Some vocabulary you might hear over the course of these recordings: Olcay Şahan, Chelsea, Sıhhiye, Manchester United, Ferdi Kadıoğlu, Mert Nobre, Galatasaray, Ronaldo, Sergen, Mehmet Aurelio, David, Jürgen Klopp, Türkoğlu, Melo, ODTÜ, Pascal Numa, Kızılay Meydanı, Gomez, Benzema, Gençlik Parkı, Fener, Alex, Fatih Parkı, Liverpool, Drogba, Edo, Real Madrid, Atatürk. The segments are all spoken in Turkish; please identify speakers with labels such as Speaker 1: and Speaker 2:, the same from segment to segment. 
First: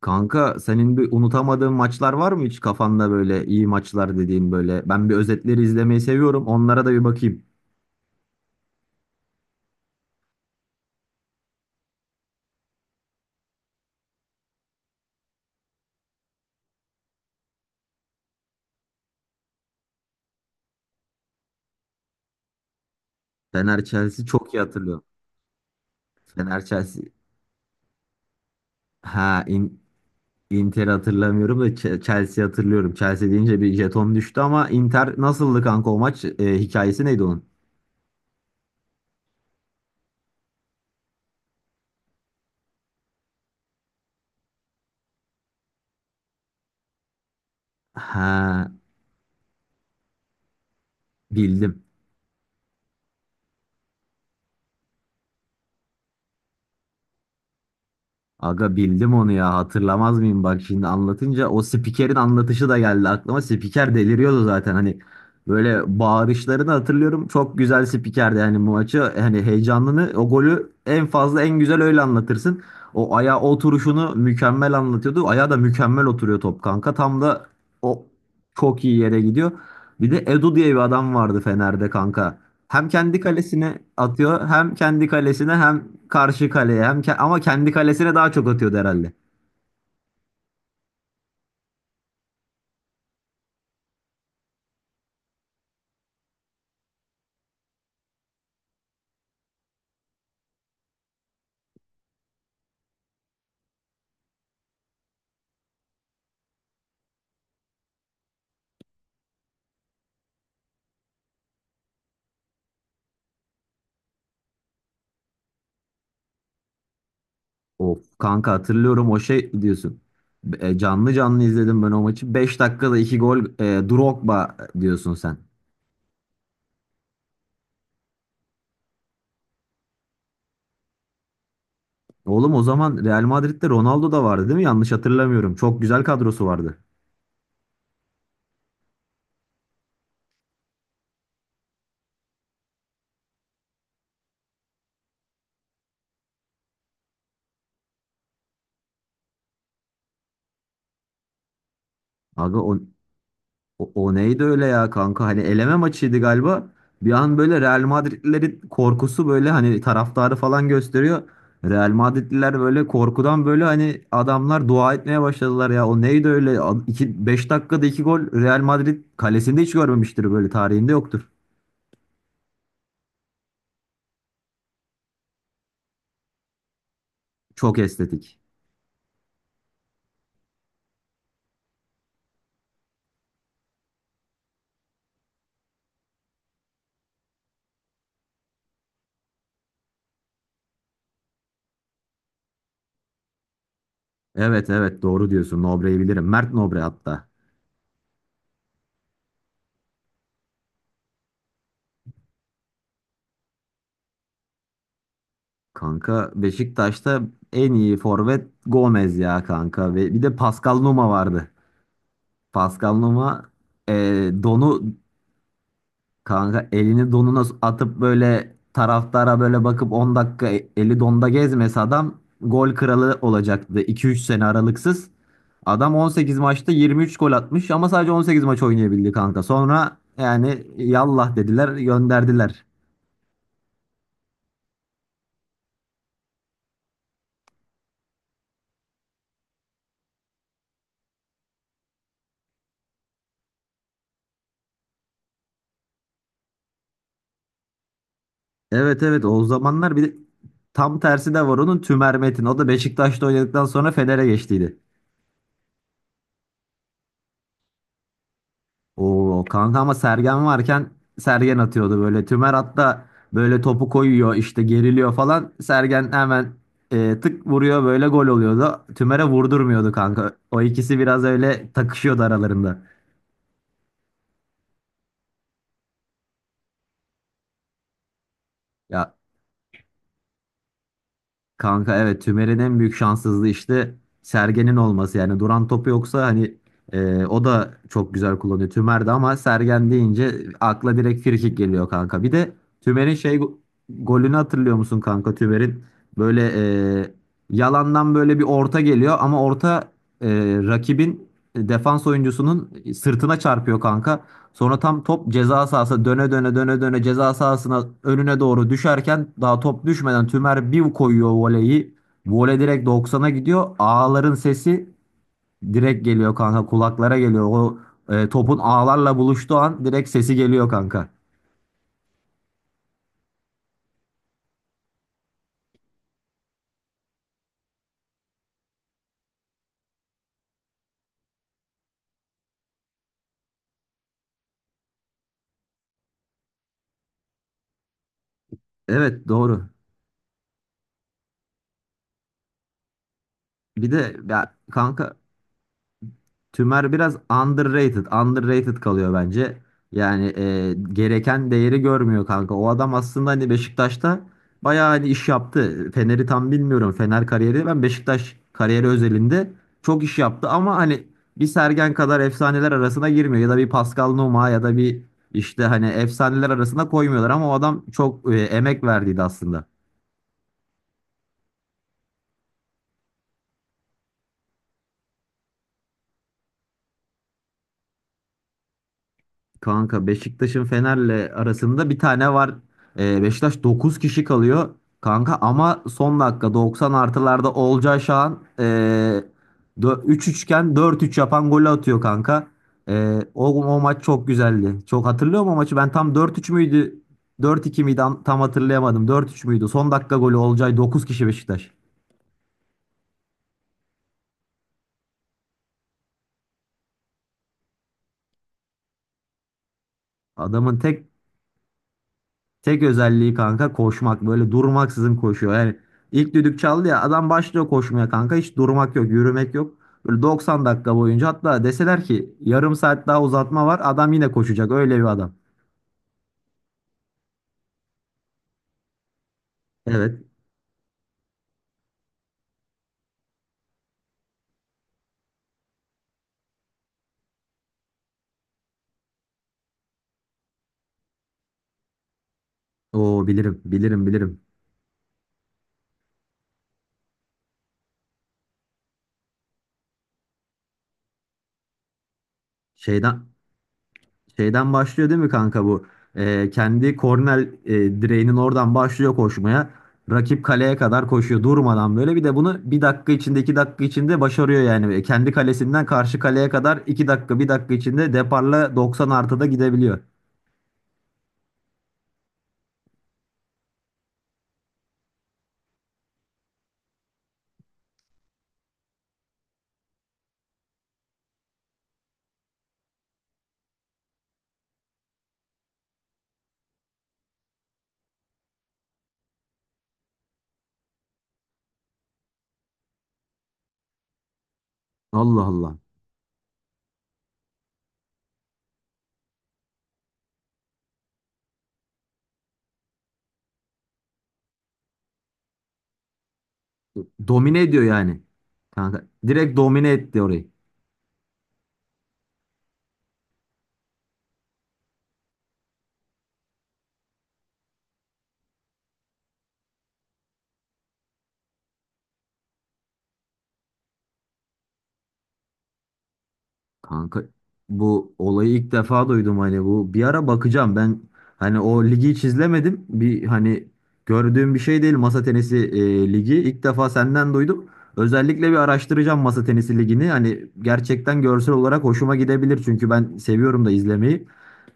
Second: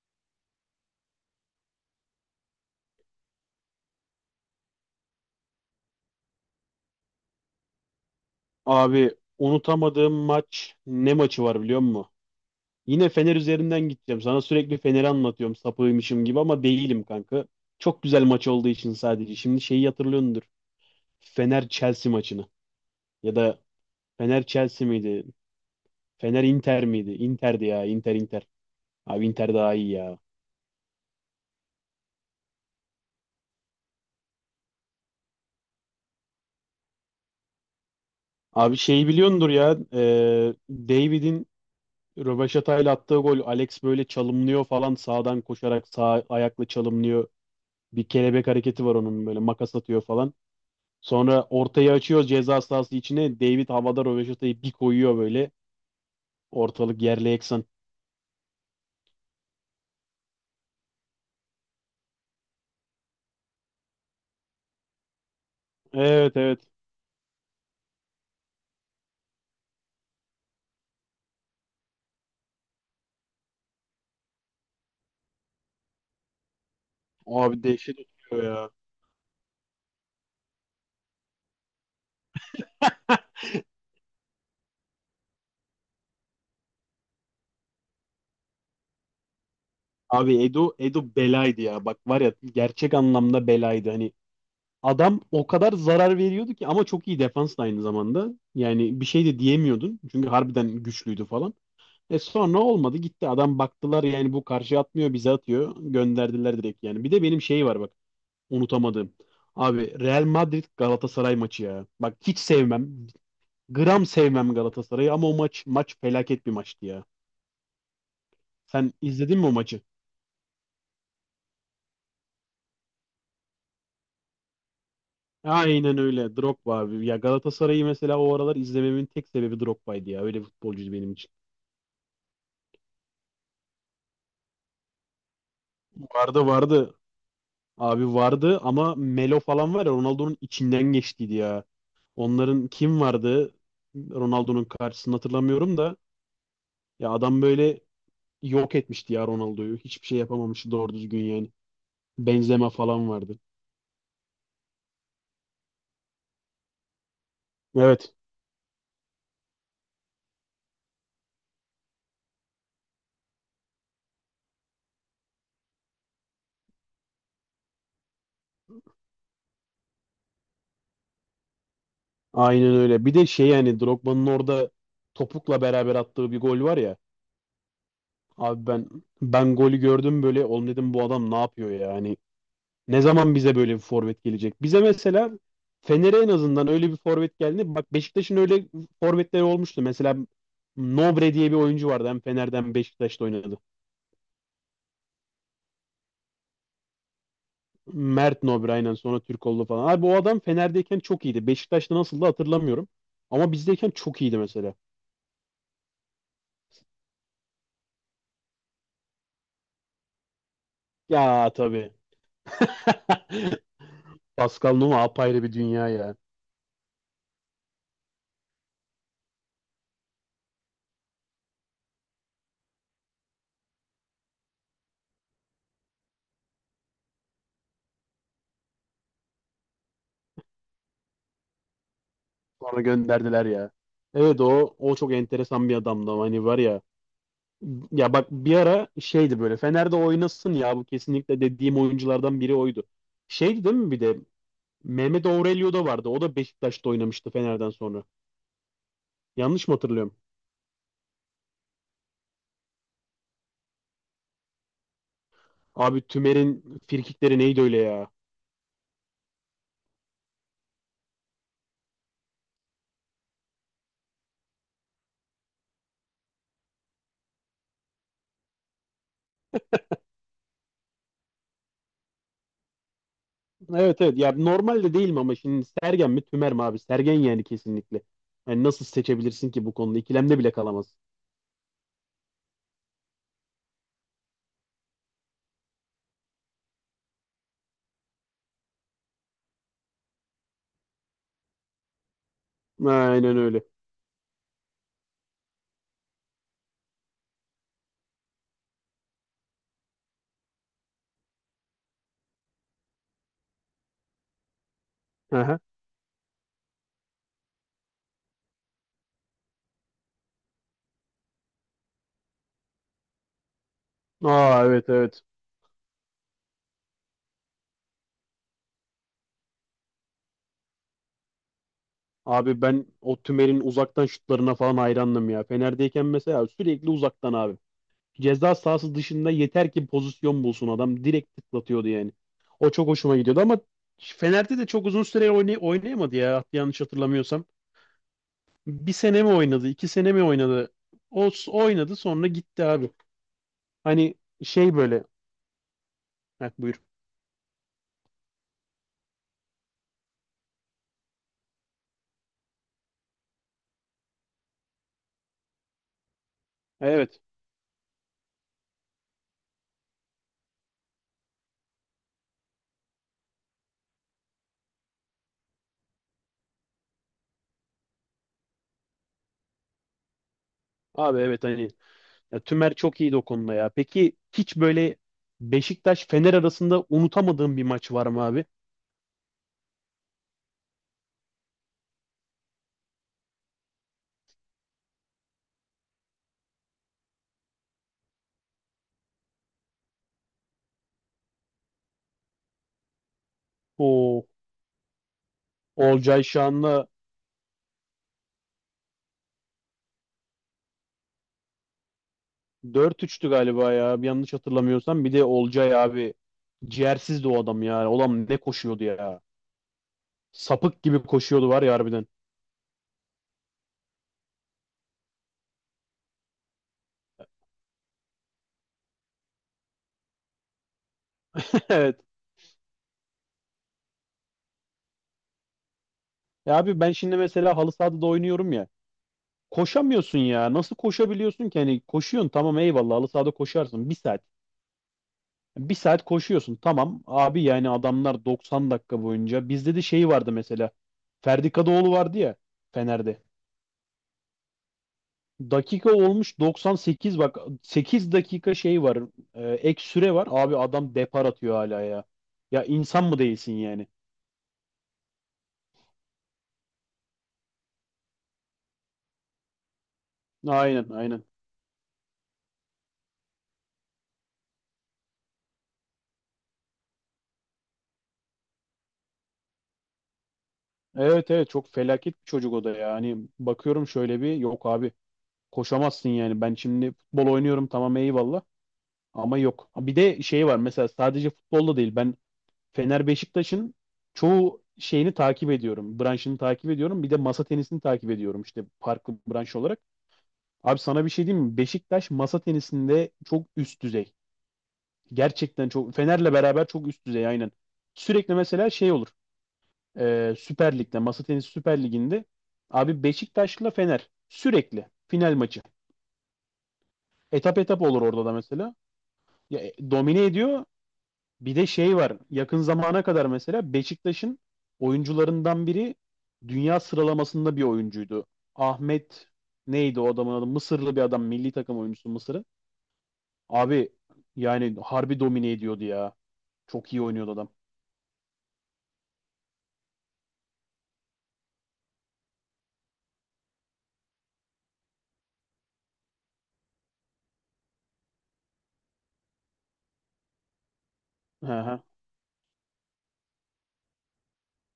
Speaker 1: Kanka senin bir unutamadığın maçlar var mı hiç kafanda böyle iyi maçlar dediğin böyle? Ben bir özetleri izlemeyi seviyorum. Onlara da bir bakayım.
Speaker 2: Abi unutamadığım maç ne maçı var biliyor musun? Yine Fener üzerinden gideceğim. Sana sürekli Fener'i anlatıyorum sapığıymışım gibi ama değilim kanka. Çok güzel maç olduğu için sadece. Şimdi şeyi hatırlıyordur. Fener Chelsea maçını. Ya da
Speaker 1: Fener Chelsea
Speaker 2: Fener
Speaker 1: çok iyi
Speaker 2: Chelsea
Speaker 1: hatırlıyorum.
Speaker 2: miydi? Fener
Speaker 1: Fener
Speaker 2: Inter miydi?
Speaker 1: Chelsea.
Speaker 2: Inter'di ya. Inter. Abi
Speaker 1: Ha
Speaker 2: Inter daha
Speaker 1: in,
Speaker 2: iyi ya.
Speaker 1: Inter hatırlamıyorum da Chelsea hatırlıyorum. Chelsea deyince bir jeton düştü ama Inter nasıldı kanka o maç? Hikayesi neydi onun?
Speaker 2: Abi şeyi biliyordur ya. David'in rövaşatayla attığı gol. Alex böyle çalımlıyor falan. Sağdan koşarak sağ ayakla çalımlıyor. Bir
Speaker 1: Ha,
Speaker 2: kelebek hareketi var onun böyle makas atıyor falan. Sonra
Speaker 1: bildim.
Speaker 2: ortayı açıyor ceza sahası içine. David havada röveşatayı bir koyuyor böyle. Ortalık yerle yeksan.
Speaker 1: Aga, bildim onu ya, hatırlamaz mıyım? Bak şimdi anlatınca o spikerin anlatışı da geldi aklıma. Spiker deliriyordu zaten, hani böyle
Speaker 2: Evet, evet.
Speaker 1: bağırışlarını hatırlıyorum. Çok güzel spikerdi yani bu maçı, hani heyecanını, o golü en fazla en güzel öyle anlatırsın. O ayağa oturuşunu mükemmel anlatıyordu. Ayağı da mükemmel oturuyor top kanka, tam da
Speaker 2: Abi dehşet
Speaker 1: o
Speaker 2: oturuyor ya.
Speaker 1: çok iyi yere gidiyor. Bir de Edu diye bir adam vardı Fener'de kanka. Hem kendi kalesine atıyor, hem kendi kalesine, hem karşı kaleye, ama kendi kalesine daha çok atıyordu herhalde.
Speaker 2: Abi Edo belaydı ya. Bak var ya gerçek anlamda belaydı. Hani adam o kadar zarar veriyordu ki, ama çok iyi defans da aynı zamanda. Yani bir şey de diyemiyordun. Çünkü harbiden güçlüydü falan. E sonra olmadı gitti. Adam baktılar yani bu karşı atmıyor bize atıyor. Gönderdiler direkt yani. Bir de benim şey var bak. Unutamadığım. Abi Real Madrid Galatasaray maçı ya. Bak hiç sevmem. Gram sevmem Galatasaray'ı ama o maç maç felaket bir maçtı ya.
Speaker 1: Of kanka,
Speaker 2: Sen
Speaker 1: hatırlıyorum o
Speaker 2: izledin mi
Speaker 1: şey
Speaker 2: o maçı?
Speaker 1: diyorsun. Canlı canlı izledim ben o maçı. 5 dakikada 2 gol, Drogba diyorsun sen.
Speaker 2: Aynen öyle. Drogba abi. Ya Galatasaray'ı mesela o aralar izlememin tek sebebi Drogba'ydı ya. Öyle bir futbolcuydu benim için.
Speaker 1: Oğlum o zaman Real Madrid'de Ronaldo da vardı değil mi? Yanlış hatırlamıyorum. Çok güzel kadrosu
Speaker 2: Vardı,
Speaker 1: vardı.
Speaker 2: vardı. Abi vardı ama Melo falan var ya, Ronaldo'nun içinden geçtiydi ya. Onların kim vardı? Ronaldo'nun karşısını hatırlamıyorum da. Ya adam böyle yok etmişti ya Ronaldo'yu. Hiçbir şey yapamamıştı doğru düzgün yani.
Speaker 1: Aga,
Speaker 2: Benzema falan vardı.
Speaker 1: O neydi öyle ya kanka? Hani eleme maçıydı galiba. Bir an böyle Real
Speaker 2: Evet.
Speaker 1: Madridlilerin korkusu, böyle hani taraftarı falan gösteriyor. Real Madridliler böyle korkudan, böyle hani adamlar dua etmeye başladılar ya. O neydi öyle? 5 dakikada 2 gol Real Madrid kalesinde hiç görmemiştir, böyle tarihinde yoktur.
Speaker 2: Aynen öyle. Bir de şey yani Drogba'nın orada topukla beraber attığı bir gol var ya.
Speaker 1: Çok estetik.
Speaker 2: Abi ben golü gördüm böyle, oğlum dedim bu adam ne yapıyor ya yani. Ne zaman bize böyle bir forvet gelecek? Bize mesela Fener'e en azından öyle bir forvet geldi. Bak Beşiktaş'ın öyle forvetleri olmuştu. Mesela Nobre diye bir oyuncu vardı. Hem Fener'den hem Beşiktaş'ta oynadı.
Speaker 1: Evet evet, doğru diyorsun. Nobre'yi bilirim. Mert Nobre hatta.
Speaker 2: Mert Nobre, aynen, sonra Türkoğlu falan. Abi o adam Fener'deyken çok iyiydi. Beşiktaş'ta nasıldı hatırlamıyorum. Ama bizdeyken çok iyiydi mesela.
Speaker 1: Kanka Beşiktaş'ta en iyi forvet Gomez ya kanka. Ve bir de Pascal Numa vardı.
Speaker 2: Ya tabii.
Speaker 1: Pascal Numa, e,
Speaker 2: Pascal
Speaker 1: donu
Speaker 2: Numa apayrı bir dünya ya.
Speaker 1: kanka elini donuna atıp böyle taraftara böyle bakıp 10 dakika, eli donda gezmesi, adam gol kralı olacaktı iki üç sene aralıksız. Adam 18 maçta 23 gol atmış ama sadece 18 maç oynayabildi kanka. Sonra yani yallah dediler, gönderdiler.
Speaker 2: Sonra gönderdiler ya. Evet, o o çok enteresan bir adamdı ama hani var ya. Ya bak bir ara şeydi böyle, Fener'de oynasın ya bu kesinlikle dediğim oyunculardan biri oydu. Şeydi değil mi, bir de Mehmet Aurelio da vardı. O da Beşiktaş'ta oynamıştı Fener'den sonra.
Speaker 1: Evet evet, o
Speaker 2: Yanlış mı
Speaker 1: zamanlar bir
Speaker 2: hatırlıyorum?
Speaker 1: de tam tersi de var onun, Tümer Metin. O da Beşiktaş'ta oynadıktan sonra Fener'e geçtiydi.
Speaker 2: Abi Tümer'in firkikleri neydi öyle ya?
Speaker 1: Oo kanka, ama Sergen varken Sergen atıyordu böyle. Tümer hatta böyle topu koyuyor, işte geriliyor falan. Sergen hemen tık vuruyor, böyle gol oluyordu. Tümer'e vurdurmuyordu kanka. O ikisi biraz öyle takışıyordu aralarında.
Speaker 2: Evet, evet ya normalde değil mi, ama şimdi Sergen mi Tümer mi abi? Sergen yani kesinlikle. Yani nasıl
Speaker 1: Ya
Speaker 2: seçebilirsin ki bu konuda? İkilemde bile kalamaz.
Speaker 1: kanka, evet, Tümer'in en büyük şanssızlığı işte Sergen'in olması. Yani duran topu yoksa hani o da çok güzel kullanıyor Tümer de, ama Sergen deyince akla direkt frikik geliyor kanka. Bir de Tümer'in
Speaker 2: Aynen öyle.
Speaker 1: golünü hatırlıyor musun kanka, Tümer'in? Böyle e, yalandan böyle bir orta geliyor ama orta, e, rakibin defans oyuncusunun sırtına çarpıyor kanka. Sonra tam top
Speaker 2: Aha.
Speaker 1: ceza sahası döne döne döne döne, ceza sahasına önüne doğru düşerken daha top düşmeden Tümer bir koyuyor voleyi. Voley direkt doksan'a gidiyor. Ağların
Speaker 2: Aa,
Speaker 1: sesi
Speaker 2: evet, evet.
Speaker 1: direkt geliyor kanka, kulaklara geliyor. O, topun ağlarla buluştuğu an direkt sesi geliyor kanka.
Speaker 2: Abi ben o Tümer'in uzaktan şutlarına falan hayrandım ya. Fener'deyken mesela sürekli uzaktan abi. Ceza sahası dışında yeter ki pozisyon bulsun adam. Direkt tıklatıyordu yani. O çok hoşuma gidiyordu ama Fener'de de çok uzun süre oynayamadı ya yanlış hatırlamıyorsam. Bir sene
Speaker 1: Evet,
Speaker 2: mi oynadı,
Speaker 1: doğru.
Speaker 2: iki sene mi oynadı? Oynadı sonra gitti abi.
Speaker 1: Bir
Speaker 2: Hani
Speaker 1: de ya
Speaker 2: şey böyle.
Speaker 1: kanka,
Speaker 2: Heh, buyur.
Speaker 1: Tümer biraz underrated, underrated kalıyor bence. Yani gereken değeri görmüyor kanka. O adam aslında hani Beşiktaş'ta bayağı hani iş yaptı. Fener'i tam bilmiyorum.
Speaker 2: Evet.
Speaker 1: Fener kariyeri, ben Beşiktaş kariyeri özelinde çok iş yaptı ama hani bir Sergen kadar efsaneler arasına girmiyor ya da bir Pascal Nouma ya da bir işte, hani efsaneler arasına koymuyorlar ama o adam çok emek verdiydi aslında.
Speaker 2: Abi evet hani ya, Tümer çok iyiydi o konuda ya. Peki hiç böyle Beşiktaş Fener arasında unutamadığın bir maç var mı abi?
Speaker 1: Kanka Beşiktaş'ın Fener'le arasında bir tane var. Beşiktaş 9 kişi kalıyor. Kanka ama son dakika 90 artılarda Olcay Şahan, 3-3 iken 4 yapan golü atıyor kanka. O maç çok
Speaker 2: O
Speaker 1: güzeldi. Çok hatırlıyorum o maçı. Ben tam,
Speaker 2: Olcay
Speaker 1: dört üç
Speaker 2: Şan'la
Speaker 1: müydü? Dört iki miydi? Tam hatırlayamadım. Dört üç müydü? Son dakika golü Olcay, 9 kişi Beşiktaş.
Speaker 2: dört üçtü galiba ya. Bir yanlış hatırlamıyorsam. Bir de Olcay abi ciğersizdi o adam ya. Olam ne koşuyordu ya.
Speaker 1: Adamın
Speaker 2: Sapık gibi
Speaker 1: tek
Speaker 2: koşuyordu var ya harbiden.
Speaker 1: Tek özelliği kanka koşmak. Böyle durmaksızın koşuyor. Yani ilk düdük çaldı ya adam başlıyor koşmaya kanka. Hiç durmak yok, yürümek yok. Böyle 90 dakika boyunca, hatta
Speaker 2: Evet.
Speaker 1: deseler ki yarım saat daha uzatma var, adam yine koşacak. Öyle bir adam.
Speaker 2: Ya abi ben şimdi mesela halı sahada da oynuyorum ya. Koşamıyorsun
Speaker 1: Evet.
Speaker 2: ya. Nasıl koşabiliyorsun ki? Hani koşuyorsun tamam eyvallah, halı sahada koşarsın. Bir saat. Bir saat koşuyorsun tamam abi, yani adamlar 90 dakika boyunca. Bizde de şey vardı mesela, Ferdi Kadıoğlu vardı ya Fener'de,
Speaker 1: Oo bilirim, bilirim, bilirim.
Speaker 2: dakika olmuş 98, bak 8 dakika şey var, ek süre var abi, adam depar atıyor hala ya. Ya insan mı
Speaker 1: Şeyden
Speaker 2: değilsin yani?
Speaker 1: Şeyden başlıyor değil mi kanka bu? Kendi korner, direğinin oradan başlıyor koşmaya. Rakip kaleye
Speaker 2: Aynen,
Speaker 1: kadar
Speaker 2: aynen,
Speaker 1: koşuyor durmadan böyle. Bir de bunu bir dakika içinde iki dakika içinde başarıyor yani. Kendi kalesinden karşı kaleye kadar iki dakika bir dakika içinde deparla 90 artıda gidebiliyor.
Speaker 2: evet, evet, çok felaket bir çocuk o da ya. Hani bakıyorum şöyle bir, yok abi koşamazsın yani. Ben şimdi futbol oynuyorum tamam eyvallah ama yok, bir de şey var mesela, sadece futbolda değil, ben Fener Beşiktaş'ın çoğu şeyini takip ediyorum. Branşını takip ediyorum. Bir de masa tenisini takip ediyorum işte farklı branş olarak. Abi sana bir şey diyeyim mi? Beşiktaş masa tenisinde çok üst düzey.
Speaker 1: Allah
Speaker 2: Gerçekten
Speaker 1: Allah.
Speaker 2: çok, Fener'le beraber çok üst düzey, aynen. Sürekli mesela şey olur. Süper Lig'de, masa tenisi Süper Lig'inde abi Beşiktaş'la Fener sürekli final maçı. Etap
Speaker 1: Domine ediyor
Speaker 2: etap olur
Speaker 1: yani.
Speaker 2: orada da mesela.
Speaker 1: Kanka direkt
Speaker 2: Ya,
Speaker 1: domine etti
Speaker 2: domine
Speaker 1: orayı.
Speaker 2: ediyor. Bir de şey var. Yakın zamana kadar mesela Beşiktaş'ın oyuncularından biri dünya sıralamasında bir oyuncuydu. Ahmet, neydi o adamın adı? Mısırlı bir adam. Milli takım oyuncusu Mısır'ın. Abi yani harbi domine ediyordu ya. Çok iyi
Speaker 1: Kanka
Speaker 2: oynuyordu adam.
Speaker 1: bu olayı ilk defa duydum, hani bu bir ara bakacağım ben. Hani o ligi hiç izlemedim, bir hani gördüğüm bir şey değil masa tenisi ligi. İlk defa senden duydum, özellikle bir araştıracağım masa tenisi ligini, hani gerçekten
Speaker 2: Hı
Speaker 1: görsel
Speaker 2: hı.
Speaker 1: olarak hoşuma gidebilir çünkü ben seviyorum da izlemeyi.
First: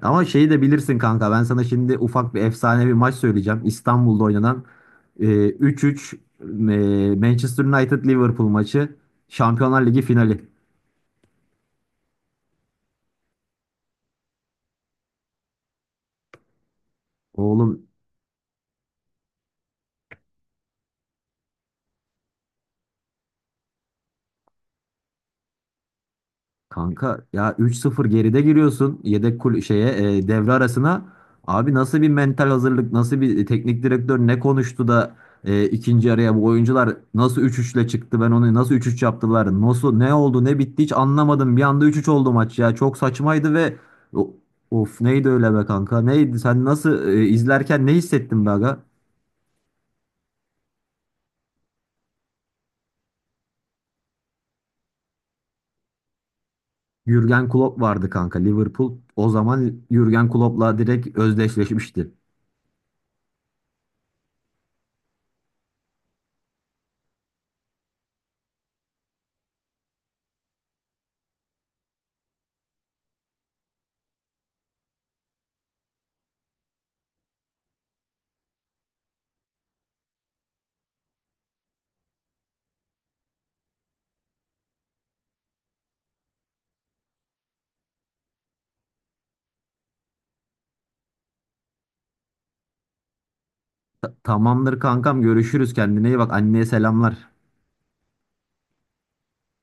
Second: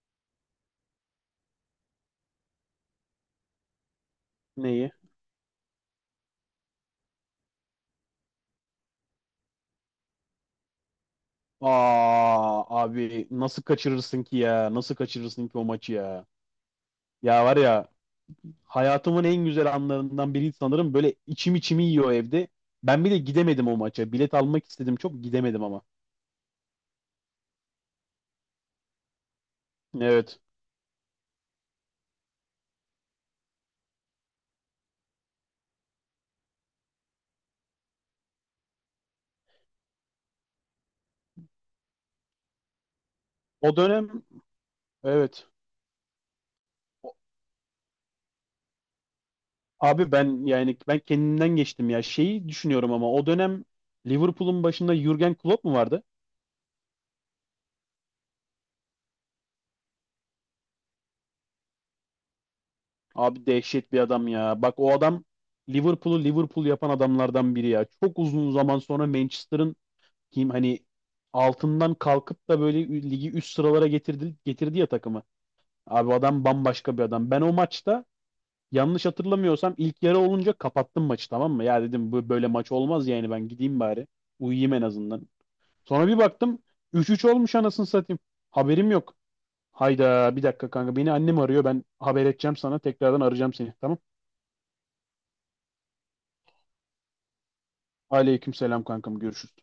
Speaker 1: Ama şeyi de bilirsin kanka, ben sana şimdi ufak bir efsane bir maç söyleyeceğim: İstanbul'da oynanan
Speaker 2: Neyi?
Speaker 1: 3-3, Manchester United Liverpool maçı, Şampiyonlar Ligi finali.
Speaker 2: Aa abi nasıl kaçırırsın ki ya? Nasıl kaçırırsın ki o maçı ya? Ya var
Speaker 1: Oğlum,
Speaker 2: ya hayatımın en güzel anlarından biri sanırım. Böyle içim içimi yiyor evde. Ben bile gidemedim o maça. Bilet almak istedim çok, gidemedim ama.
Speaker 1: kanka ya, 3-0 geride giriyorsun yedek kul şeye,
Speaker 2: Evet.
Speaker 1: devre arasına. Abi nasıl bir mental hazırlık, nasıl bir teknik direktör ne konuştu da ikinci araya bu oyuncular nasıl üç üçle çıktı? Ben onu nasıl üç üç yaptılar? Nasıl ne oldu, ne bitti hiç anlamadım. Bir anda üç üç oldu maç ya. Çok saçmaydı ve
Speaker 2: O dönem,
Speaker 1: o- of neydi
Speaker 2: evet.
Speaker 1: öyle be kanka? Neydi? Sen nasıl izlerken ne hissettin be aga?
Speaker 2: Abi ben yani ben kendimden geçtim ya. Şeyi düşünüyorum ama o dönem Liverpool'un başında Jürgen Klopp mu vardı?
Speaker 1: Jürgen Klopp vardı kanka Liverpool. O zaman Jürgen Klopp'la direkt özdeşleşmişti.
Speaker 2: Abi dehşet bir adam ya. Bak o adam Liverpool'u Liverpool yapan adamlardan biri ya. Çok uzun zaman sonra Manchester'ın kim hani altından kalkıp da böyle ligi üst sıralara getirdi ya takımı. Abi adam bambaşka bir adam. Ben o maçta yanlış hatırlamıyorsam ilk yarı olunca kapattım maçı, tamam mı? Ya dedim bu böyle maç olmaz yani, ben gideyim bari. Uyuyayım en azından. Sonra bir baktım 3-3 olmuş, anasını satayım. Haberim yok. Hayda, bir dakika kanka, beni annem arıyor, ben haber edeceğim sana, tekrardan arayacağım seni, tamam.
Speaker 1: Tamamdır kankam, görüşürüz, kendine iyi bak, anneye selamlar.
Speaker 2: Aleyküm selam kankam, görüşürüz.